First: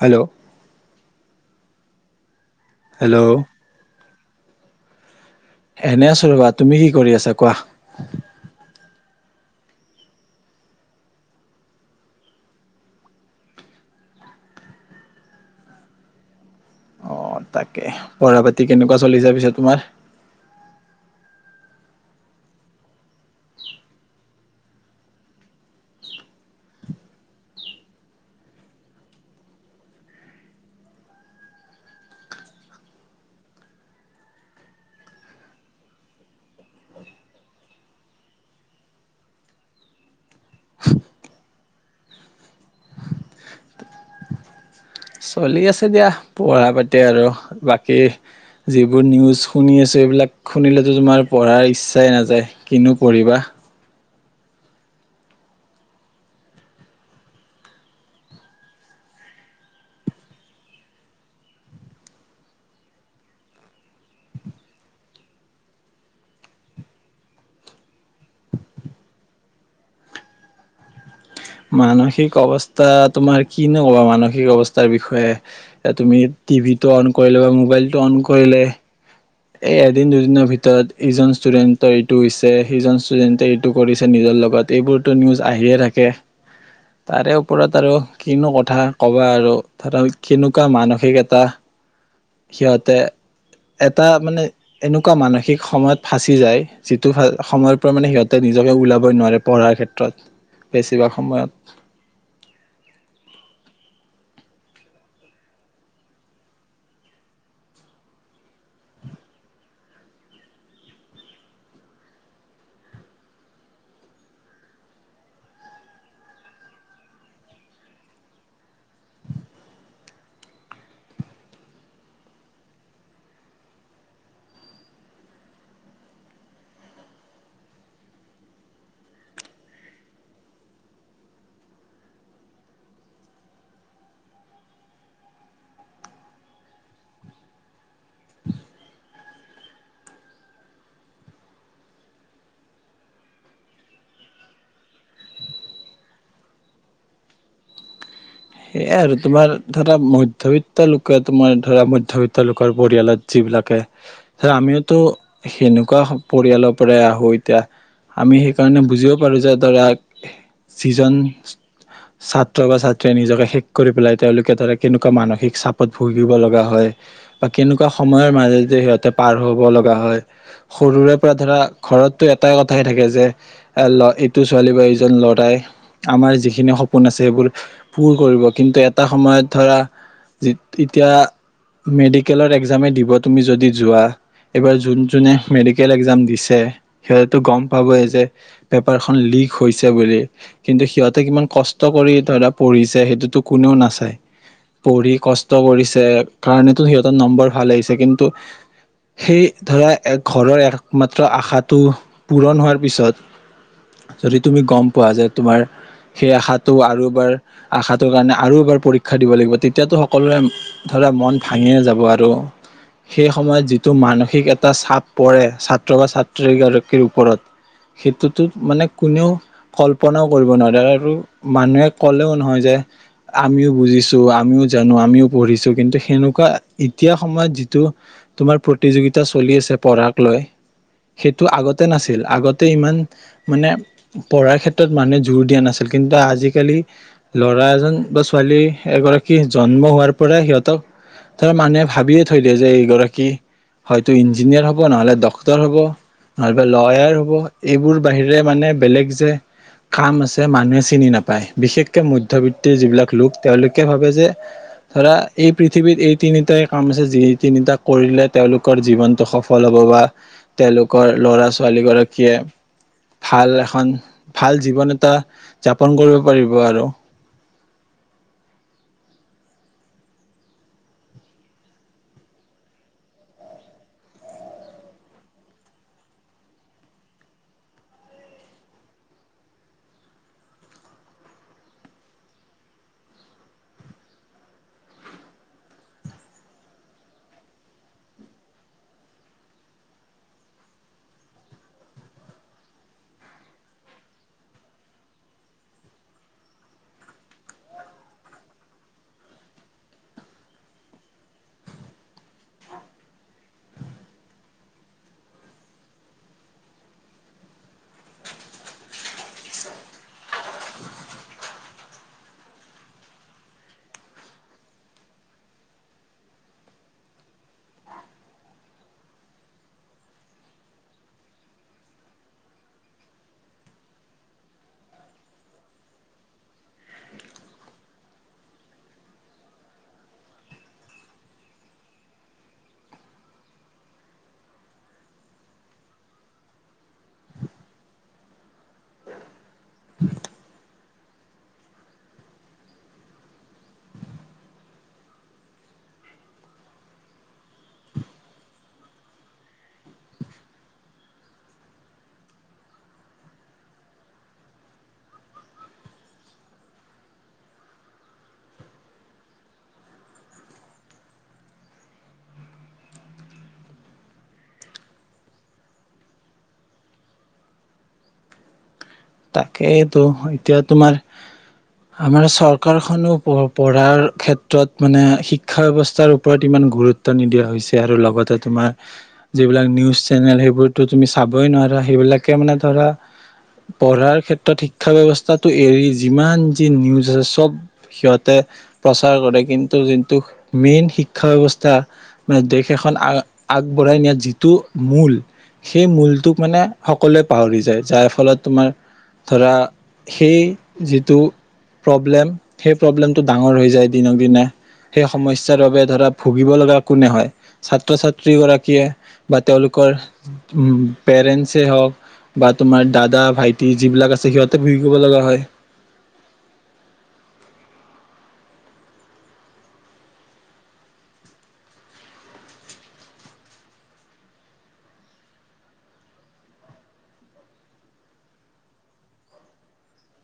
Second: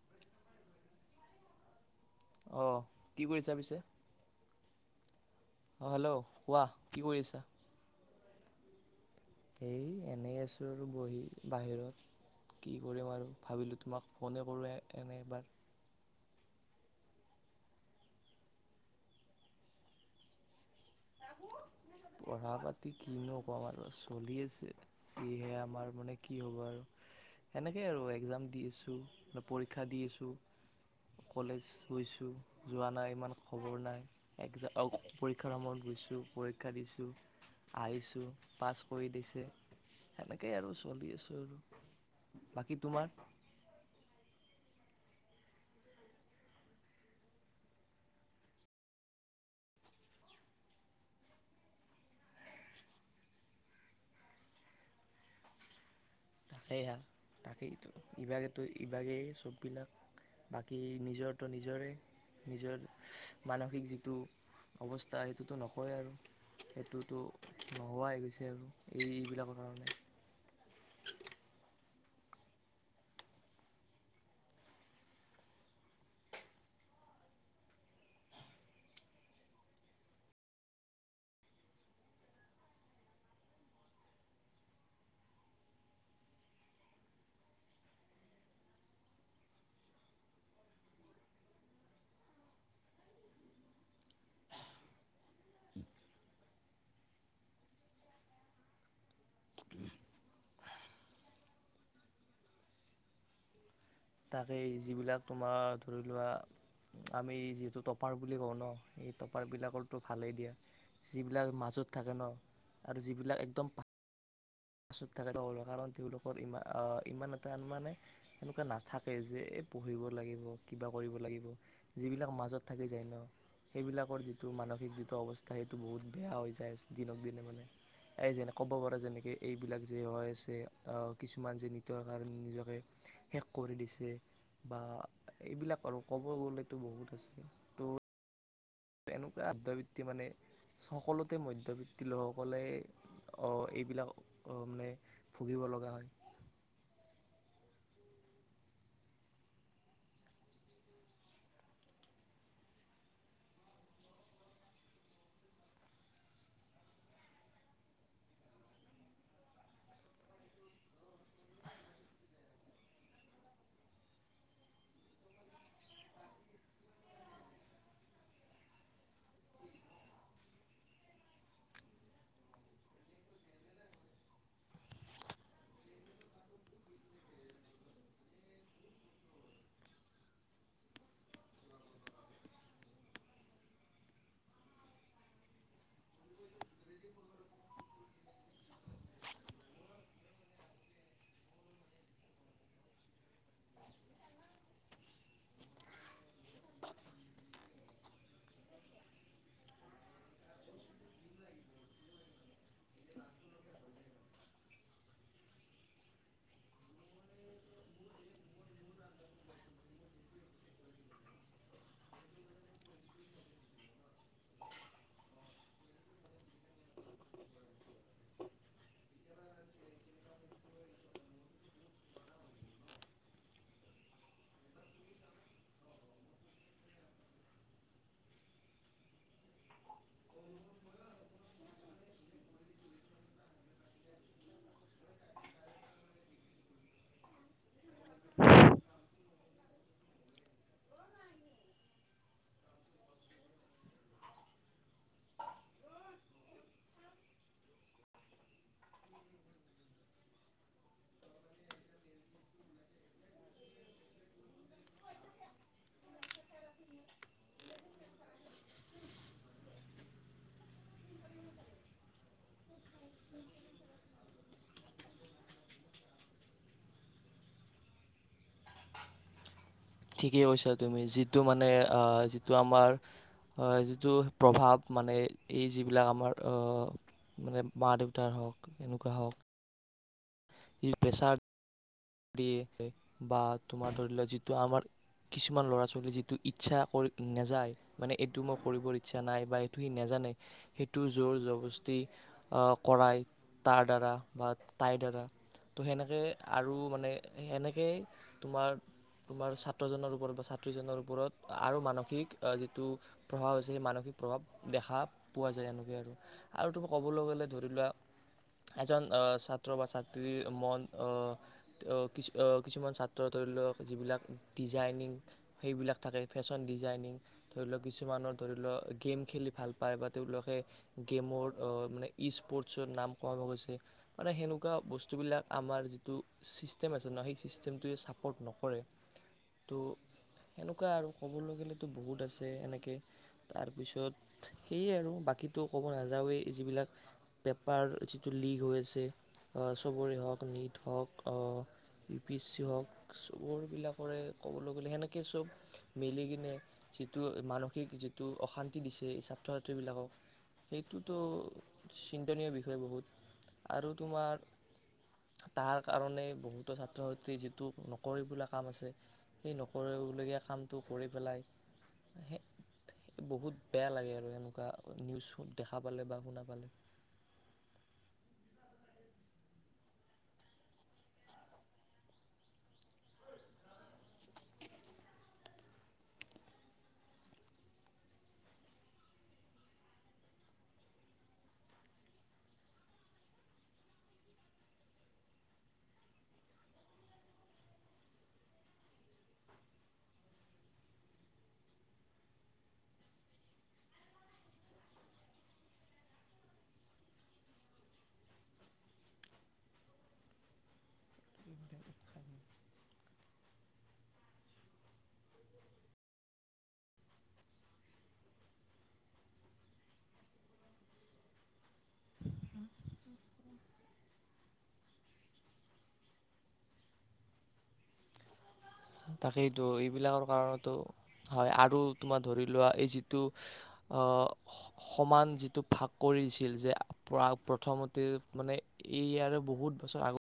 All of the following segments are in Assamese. হেল্ল', অহ ', হেল্ল' কি কৰিছা পিছে। এনে আছো ৰবা তুমি কি কৰি আছা কোৱা? এই এনেই আছোঁ আৰু বহি বাহিৰত কি কৰিমক আৰু ভাবিলোঁ তোমাক ফোনে কৰোঁ এনে এবাৰ। অহ ', তাকে পঢ়া পাতি কেনেকুৱা চলিছে পিছেত তোমাৰ। পঢ়া পাতি কিনো কম আৰু চলি আছে যিহে আমাৰ মানে কি হ'ব আৰু সেনেকেই আৰু একজাম দি আছো পৰীক্ষা দি আছো কলেজ গছো যোৱা নাই ইমান খবৰ নাই একজাম অহ ', পৰীক্ষাৰ সময়ত গৈছো। পৰীক্ষা দিছোঁ, আহিছোঁ পাছ কৰি দিছে। সেনেকেই আৰু চলি আছো আৰু। বাকী তোমাৰ? চলি আছে দিয়া পঢ়া পাতি আৰু বাকী যিবোৰ নিউজ শুনি আছো এইবিলাক শুনিলেতো তোমাৰ পঢ়াৰ ইচ্ছাই নাযায় কিনো পঢ়িবা। তাকেই হা তাকেই ইভাগেতো - ইভাগেই চববিলাক বাকী নিজৰটো নিজৰে - নিজৰ মানসিক যিটো অৱস্থা সেইটোতো নকয় আৰু সেইটোতো নোহোৱাই গৈছে আৰু এইবিলাকৰ কাৰণে। মানসিক অৱস্থা তোমাৰ কি নো ক'বা মানসিক অৱস্থাৰ বিষয়ে এহ ', তুমি টিভিটো অন কৰিলে বা মোবাইলটো অন কৰিলে এই এদিন দুদিনৰ ভিতৰত ইজন ষ্টুডেন্টৰ এইটো হৈছে সিজন ষ্টুডেণ্টে এইটো কৰিছে নিজৰ লগত এইবোৰতো নিউজ আহিয়ে থাকে। তাৰে ওপৰত আৰু কিনো কথা কবা আৰু ধৰক কেনেকুৱা মানসিক এটা সিহঁতে এটা মানে এনেকুৱা মানসিক সময়ত ফাঁচি যায় যিটো সময়ৰ পৰা মানে সিহঁতে নিজকে ওলাব নোৱাৰে পঢ়াৰ ক্ষেত্ৰত বেছিভাগ সময়ত। তাকেই যিবিলাক তোমাৰ ধৰি লোৱা আমি যিহেতু টপাৰ বুলি কওঁ ন সেই টপাৰবিলাকো ভালেই দিয়া যিবিলাক মাজত থাকে ন আৰু যিবিলাক একদম মাছত থাক কাৰণ তেওঁলোকৰ ই আহ ইমান এটা মানে এনেকুৱা নাথাকে যে এই পঢ়িব লাগিব কিবা কৰিব লাগিব যিবিলাক মাজত থাকি যায় ন সেইবিলাকৰ যিটো মানসিক যিটো অৱস্থা সেইটো বহুত বেয়া হৈ যায় দিনক দিনে মানে এই যেনে ক'ব পাৰে যেনেকে এইবিলাক যে হৈ আছে কিছুমান যে নৃতৰ কাৰণে নিজকে শেষ কৰি দিছে বা এইবিলাক আৰু ক'ব গ'লেতো বহুত আছে ত' আৰু এনেকুৱা আধ্যবৃত্তি মানে সকলোতে মধ্যবিত্তি লোকসকলে এইবিলাক মানে ভুগিব লগা হয় সেয়াই আৰু তোমাৰ ধৰা মধ্যবিত্ত লোকে তোমাৰ ধৰা মধ্যবিত্ত লোকৰ পৰিয়ালত যিবিলাকে ধৰা আমিওতো সেনেকুৱা পৰিয়ালৰ পৰাই আহো এতিয়া আমি সেইকাৰণে বুজিব পাৰো যে ধৰা যিজন ছাত্ৰ বা নিজকে শেষ কৰি পেলাই তেওঁলোকে ধৰা কেনেকুৱা মানসিক চাপত ভুগিব লগা হয় বা কেনেকুৱা সময়ৰ মাজেদি সিহঁতে পাৰ হব লগা হয় সৰুৰে পৰা ধৰা ঘৰতটো এটাই কথাই থাকে যে এ ল এইটো ছোৱালী বা এইজন লৰাই আমাৰ যিখিনি সপোন আছে সেইবোৰ পুৰ কৰিব কিন্তু এটা সময়ত ধৰা এতিয়া মেডিকেলৰ এক্জামেই দিব তুমি যদি যোৱা এইবাৰ যোন যোনে মেডিকেল একজাম দিছে সিহঁতো গম পাবই যে পেপাৰখন লিক হৈছে বুলি কিন্তু সিহঁতে কিমান কষ্ট কৰি ধৰা পঢ়িছে সেইটোতো কোনেও নাচায় পঢ়ি কষ্ট কৰিছে কাৰণেতো সিহঁতৰ নম্বৰ ভাল আহিছে কিন্তু সেই ধৰা এক ঘৰৰ একমাত্ৰ আশাটো পূৰণ হোৱাৰ পিছত যদি তুমি গম পোৱা যোয় তোমাৰ সেই আশাটো আৰু এবাৰ আশাটোৰ কাৰণে আৰু এবাৰ পৰীক্ষা দিব লাগিব তেতিয়াতো সকলোৱে ধৰা মন ভাঙে যাব আৰু সেই সময়ত যিটো মানসিক এটা চাপ পৰে ছাত্ৰ বা ছাত্ৰীগৰাকীৰ ওপৰত সেইটোতো মানে কোনেও কল্পনাও কৰিব নোৱাৰে আৰু মানুহে ক'লেও নহয় যে আমিও বুজিছো আমিও জানো আমিও পঢ়িছো কিন্তু সেনেকুৱা এতিয়া সময়ত যিটো তোমাৰ প্ৰতিযোগিতা চলি আছে পঢ়াক লৈ সেইটো আগতে নাছিল আগতে ইমান মানে পঢ়াৰ ক্ষেত্ৰত মানুহে জোৰ দিয়া নাছিল কিন্তু আজিকালি ল'ৰা এজন বা ছোৱালী এগৰাকী জন্ম হোৱাৰ পৰাই সিহঁতক ধৰা মানুহে ভাবিয়ে থৈ দিয়ে যে এইগৰাকী হয়তো ইঞ্জিনিয়াৰ হব নহলে ডক্তৰ হব নহলে লয়াৰ হব এইবোৰ বাহিৰে মানে বেলেগ যে কাম আছে মানুহে চিনি নাপায় বিশেষকে মধ্যবিত্তিৰ যিবিলাক লোক তেওঁলোকে ভাবে যে ধৰা এই পৃথিৱীত এই তিনিটাই কাম আছে যি তিনিটা কৰিলে তেওঁলোকৰ জীৱনটো সফল হব বা তেওঁলোকৰ লৰা ছোৱালী গৰাকীয়ে ভাল এখন ভাল জীৱন এটা যাপন কৰিব পাৰিব আৰু ঠিকেই কৈছা তুমি যিটো মানে যিটো আমাৰ যিটো প্ৰভাৱ মানে এই যিবিলাক আমাৰ আহ মানে মা দেউতাৰ হওঁক এনেকুৱা হওঁক ই প্ৰেচাদ বা তোমাৰ ধৰি লোৱা যিটো আমাৰ কিছুমান ল'ৰা ছোৱালী যিটো ইচ্ছা কৰি নেযায় মানে এইটো মই কৰিবৰ ইচ্ছা নাই বা এইটো সি নজানে সেইটো জোৰ জৰবস্তি আহ কৰাই তাৰ দ্বাৰা বা তাইৰ দ্বাৰা ত' সেনেকে আৰু মানে সেনেকেই তোমাৰ তোমাৰ ছাত্ৰজনৰ ওপৰত বা ছাত্ৰীজনীৰ ওপৰত আৰু মানসিক যিটো প্ৰভাৱ হৈছে সেই মানসিক প্ৰভাৱ দেখা পোৱা যায় এনেকৈ আৰু আৰু তোম ক'বলৈ গ'লে ধৰি লোৱা এজন ছাত্ৰ বা ছাত্ৰীৰ মন আহ। অ কিছু অ কিছুমান ছাত্ৰৰ ধৰি লওক যিবিলাক ডিজাইনিং সেইবিলাক থাকে ফেশ্বন ডিজাইনিং ধৰি লওক কিছুমানৰ ধৰি লওক গেম খেলি ভাল পায় বা তেওঁলোকে গেমৰ মানে ই স্পৰ্টছত নাম কমাব গৈছে মানে সেনেকুৱা বস্তুবিলাক আমাৰ যিটো ছিষ্টেম আছে ন সেই চিষ্টেমটোৱে ছাপৰ্ট নকৰে ত' সেনেকুৱা আৰু ক'বলে গ'লেতো বহুত আছে এনেকে তাৰপিছত সেয়ে আৰু বাকীতো ক'ব নাযাওঁৱেই যিবিলাক পেপাৰ যিটো লিক হৈ আছে চবৰে হওক নীট হওক অ ইউ পি চি হওক চবৰবিলাকৰে ক'বলৈ গ'লে সেনেকে চব মিলি কিনে যিটো মানসিক যিটো অশান্তি দিছে এই ছাত্ৰ ছাত্ৰীবিলাকক সেইটোতো চিন্তনীয় বিষয় বহুত আৰু তোমাৰ তাৰ কাৰণে বহুতো ছাত্ৰ ছাত্ৰী যিটো নকৰিবলগীয়া কাম আছে সেই নকৰিবলগীয়া কামটো কৰি পেলাই বহুত বেয়া লাগে আৰু এনেকুৱা নিউজ দেখা পালে বা শুনা পালে তাকেটো এতিয়া তোমাৰ আমাৰ চৰকাৰখনো পঢ়াৰ ক্ষেত্ৰত মানে শিক্ষা ব্যৱস্থাৰ ওপৰত ইমান গুৰুত্ব নিদিয়া হৈছে আৰু লগতে তোমাৰ যিবিলাক নিউজ চেনেল সেইবোৰতো তুমি চাবই নোৱাৰা সেইবিলাকে মানে ধৰা পঢ়াৰ ক্ষেত্ৰত শিক্ষা ব্যৱস্থাটো এৰি যিমান যি নিউজ আছে চব সিহঁতে প্ৰচাৰ কৰে কিন্তু যোনটো মেইন শিক্ষা ব্যৱস্থা মানে দেশ এখন আ আগবঢ়াই নিয়াৰ যিটো মূল সেই মূলটোক মানে সকলোৱে পাহৰি যায় যাৰ ফলত তোমাৰ ধৰা সেই যিটো প্ৰব্লেম সেই প্ৰব্লেমটো ডাঙৰ হৈ যায় দিনক দিনে সেই সমস্যাৰ বাবে ধৰা ভুগিব লগা কোনে হয় ছাত্ৰ ছাত্ৰীগৰাকীয়ে বা তেওঁলোকৰ পেৰেণ্টছেই হওক বা তোমাৰ দাদা ভাইটি যিবিলাক আছে সিহঁতে ভোগিব লগা হয় তাকেইটো এইবিলাকৰ কাৰণতো হয় আৰু তোমাৰ ধৰি লোৱা এই যিটো আহ স সমান যিটো ভাগ কৰিছিল যে প্ৰথমতে মানে এইয়াৰে বহুত বছৰ আগ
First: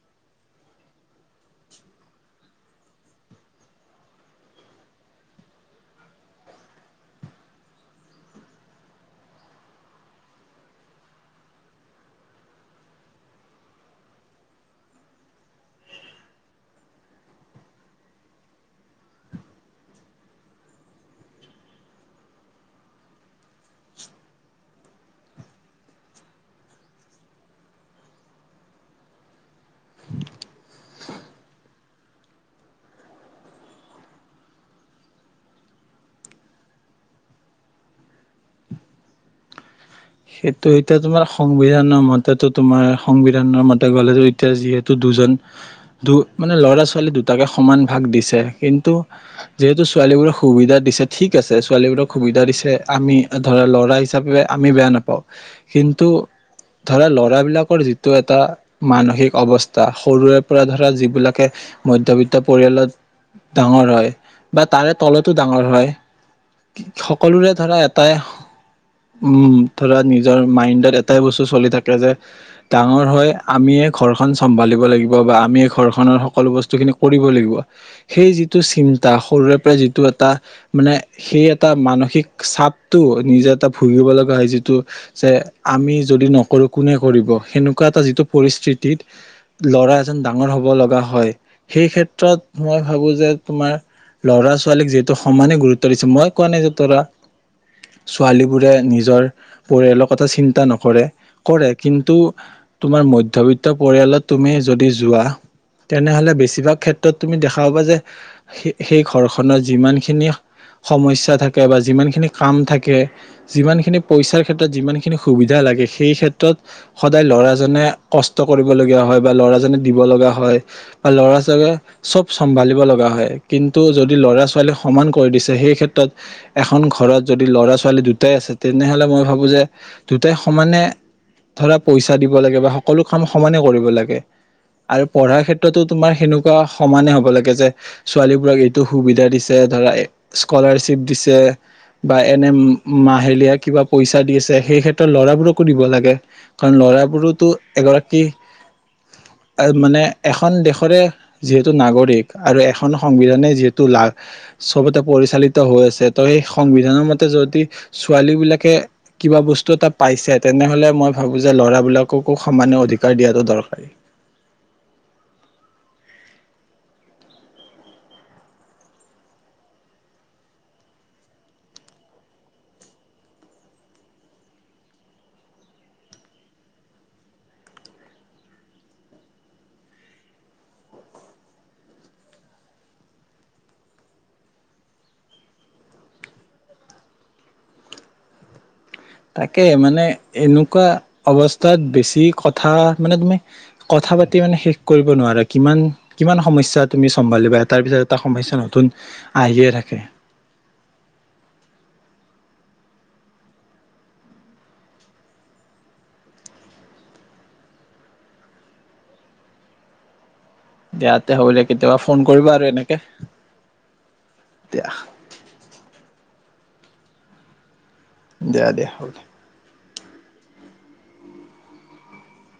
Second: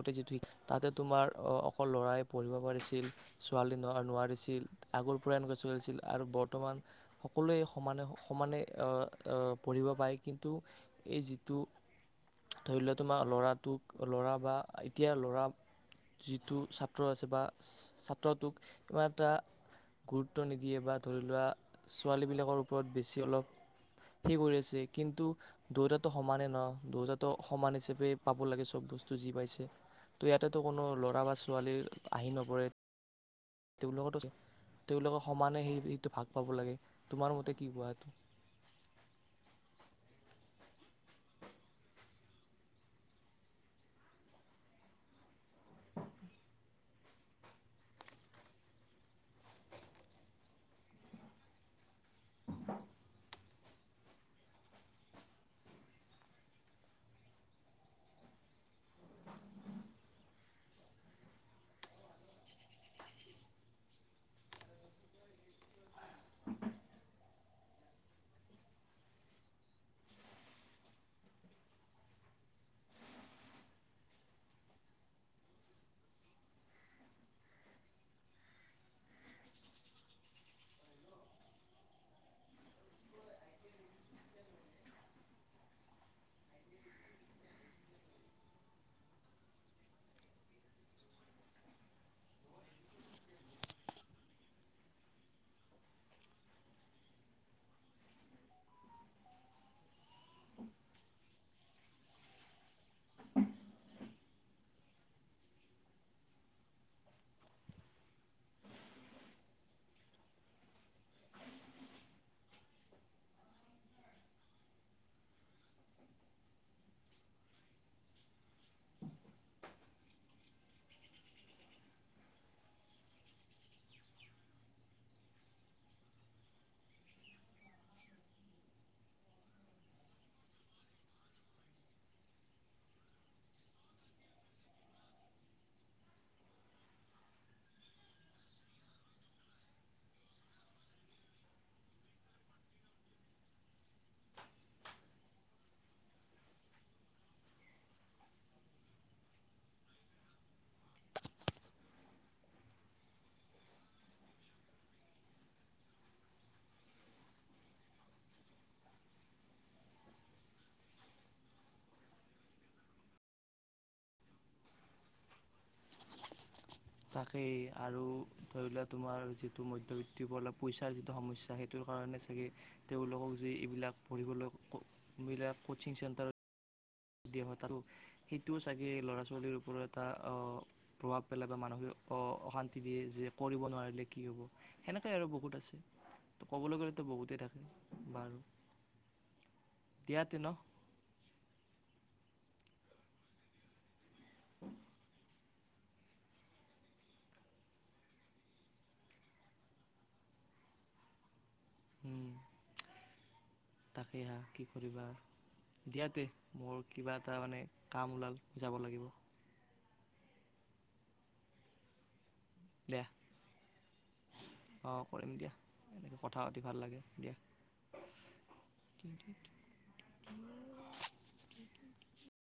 আগতে যিটো তাতে তোমাৰ আহ অকল ল'ৰাই পঢ়িব পাৰিছিল ছোৱালী ন নোৱাৰিছিল আগৰ পৰা এনেকুৱা চলিছিল আৰু বৰ্তমান সকলোৱে সমানে সমানে আহ আহ পঢ়িব পায় কিন্তু এই যিটো ধৰি লোৱা তোমাৰ ল'ৰাটোক ল'ৰা বা এতিয়া ল'ৰা যিটো ছাত্ৰ আছে বা ছাত্ৰটোক ইমান এটা গুৰুত্ব নিদিয়ে বা ধৰি লোৱা ছোৱালীবিলাকৰ ওপৰত বেছি অলপ সে কৰি আছে কিন্তু দুয়োটা টো সমানেই ন দুয়োটা সমান হিচাপে পাব লাগে চব বস্তু যি পাইছ ত ইয়াতেতো কোনো ল'ৰা বা ছোৱালী আহি নপৰে তেওলোকক তেওঁলোকে সমানে সেই সটো ভাগ পাব লাগে তোমাৰ মতে কি কোৱা এইটো সেইটো এতিয়া তোমাৰ সংবিধানৰ মতেতো তোমাৰ সংবিধানৰ মতে গলে এতিয়া যিহেতু দুজন দু মানে ল'ৰা ছোৱালী দুটাকে সমান ভাগ দিছে কিন্তু যিহেতু ছোৱালীবোৰক সুবিধা দিছে ঠিক আছে ছোৱালীবোৰক সুবিধা দিছে আমি ধৰা ল'ৰা হিচাপে আমি বেয়া নাপ পাও কিন্তু ধৰা লৰাবিলাকৰ যিটো এটা মানসিক অৱস্থা সৰুৰে পৰা ধৰা যিবিলাকে মধ্যবিত্ত পৰিয়ালত ডাঙৰ হয় বা তাৰে তলতো ডাঙৰ হয় সকলোৰে ধৰা এটাই উম ধৰা নিজৰ মাইণ্ডত এটাই বস্তু চলি থাকে যে ডাঙৰ হয় আমিয়ে ঘৰখন চম্ভালিব লাগিব বা আমিয়ে ঘৰখনৰ সকলো বস্তুখিনি কৰিব লাগিব সেই যিটো চিন্তা সৰুৰে পৰা যিটো এটা মানে সেই এটা মানসিক চাপটো নিজে এটা ভুগিব লগা হয় যি টো যে আমি যদি নকৰো কোনে কৰিব সেনেকুৱা এটা যিটো পৰিস্থিতিত ল'ৰা এজন ডাঙৰ হব লগা হয় সেই ক্ষেত্ৰত মই ভাবো যে তোমাৰ লৰা ছোৱালীক যিহেতু সমানে গুৰুত্ব দিছে মই কোৱা নাই যে তৰা ছোৱালী বোৰে নিজৰ পৰিয়ালক কথা চিন্তা নকৰে কৰে কিন্তু তোমাৰ মধ্যবিত্ত পৰিয়ালত তুমি যদি যোৱা তেনেহলে বেছিভাগ ক্ষেত্ৰত তুমি দেখা পাবা যে সেই ঘৰখনত যিমানখিনি সমস্যা থাকে বা যিমান খিনি কাম থাকে যিমান খিনি পইচা ক্ষেত্ৰত যিমানখিনি সুবিধা লাগে সেই ক্ষেত্ৰত সদায় ল'ৰাজনে কষ্ট কৰিব লগীয়া হয় বা ল'ৰাজনে দিব লগা হয় বা ল'ৰাজনে চব চম্ভালিব লগা হয়। কিন্তু যদি ল'ৰা ছোৱালী সমান কৰি দিছে সেই ক্ষেত্ৰত এখন ঘৰত যদি ল'ৰা ছোৱালী দুটাই আছে তেনেহলে মই ভাব বো যে দুটাই সমানে ধৰা পইচা দিব লাগে বা সকলো কাম সমানে কৰিব লাগে আৰু পঢ়াৰ ক্ষেত্ৰতো তোমাৰ সেনেকুৱা সমানে হব লাগে যে ছোৱালীবোৰক এইটো সুবিধা দিছে ধৰা স্কলাৰশ্বিপ দিছে বা এনে মাহেলীয়া কিবা পইচ- তা দি আছে সেই ক্ষেত্ৰত ল'ৰাবোৰকো দিব লাগে। কাৰণ ল'ৰাবোৰতো এগৰাকী মানে এখন দেশৰে যিহেতু নাগৰিক আৰু এখন সংবিধানে যিহেতু লা চবতে পৰিচালিত হৈ আছে ত সেই সংবিধানৰ মতে যদি ছোৱালী বিলাকে কিবা বস্তু এটা পাইছে তেনেহলে মই ভাবো যে ল'ৰাবিলাককো সমানে অধিকাৰ দিয়াটো দৰকাৰী। তাকেই আৰু ধৰি লোৱা তোমাৰ যিটো মধ্যবিত্তি পইচাৰ যিটো সমস্যা সেইটোৰ কাৰণে চাগে তেওঁলোকক যে এইবিলাক পঢ়িবলৈ বিলাক কোচিং চেণ্টাৰত দিয়া হয় তোৰো সেইটোও চাগে ল'ৰা-ছোৱালীৰ ওপৰত এটা অ প্ৰভাৱ পেলাই বা মানসিক অশান্তি দিয়ে যে কৰিব নোৱাৰিলে কি হ'ব সেনেকাই আৰু বহুত আছে ত ক'বলৈ গ'লেতো বহুতেই থাকে বাৰু তাকে মানে দিয়াতে ন এনেকুৱা অৱস্থাত বেছ- তি কথা মানে তুমি কথা পাতি মানে শেষ কৰিব নোৱাৰা কিমান কিমান সমস্যা তুমি চম্ভালিবা এটা তাৰ পিছত এটা সমস্যা নতুন আহিয়ে থাকে। হু তাকে হা কি কৰিবা দিয়াতে মোৰ কিবা এটা মানে কাম ওলাল যাব লাগিব। দিয়াতে হ'লে কেতিয়াবা ফোন কৰিবা আৰু এনেকে দিয়া দিয়া অ' কৰিম দিয়া এনেকে কথা পাতিবলে। ভাল লাগে দিয়া। দিয়া দিয়া হ'ব দে। [inaudible]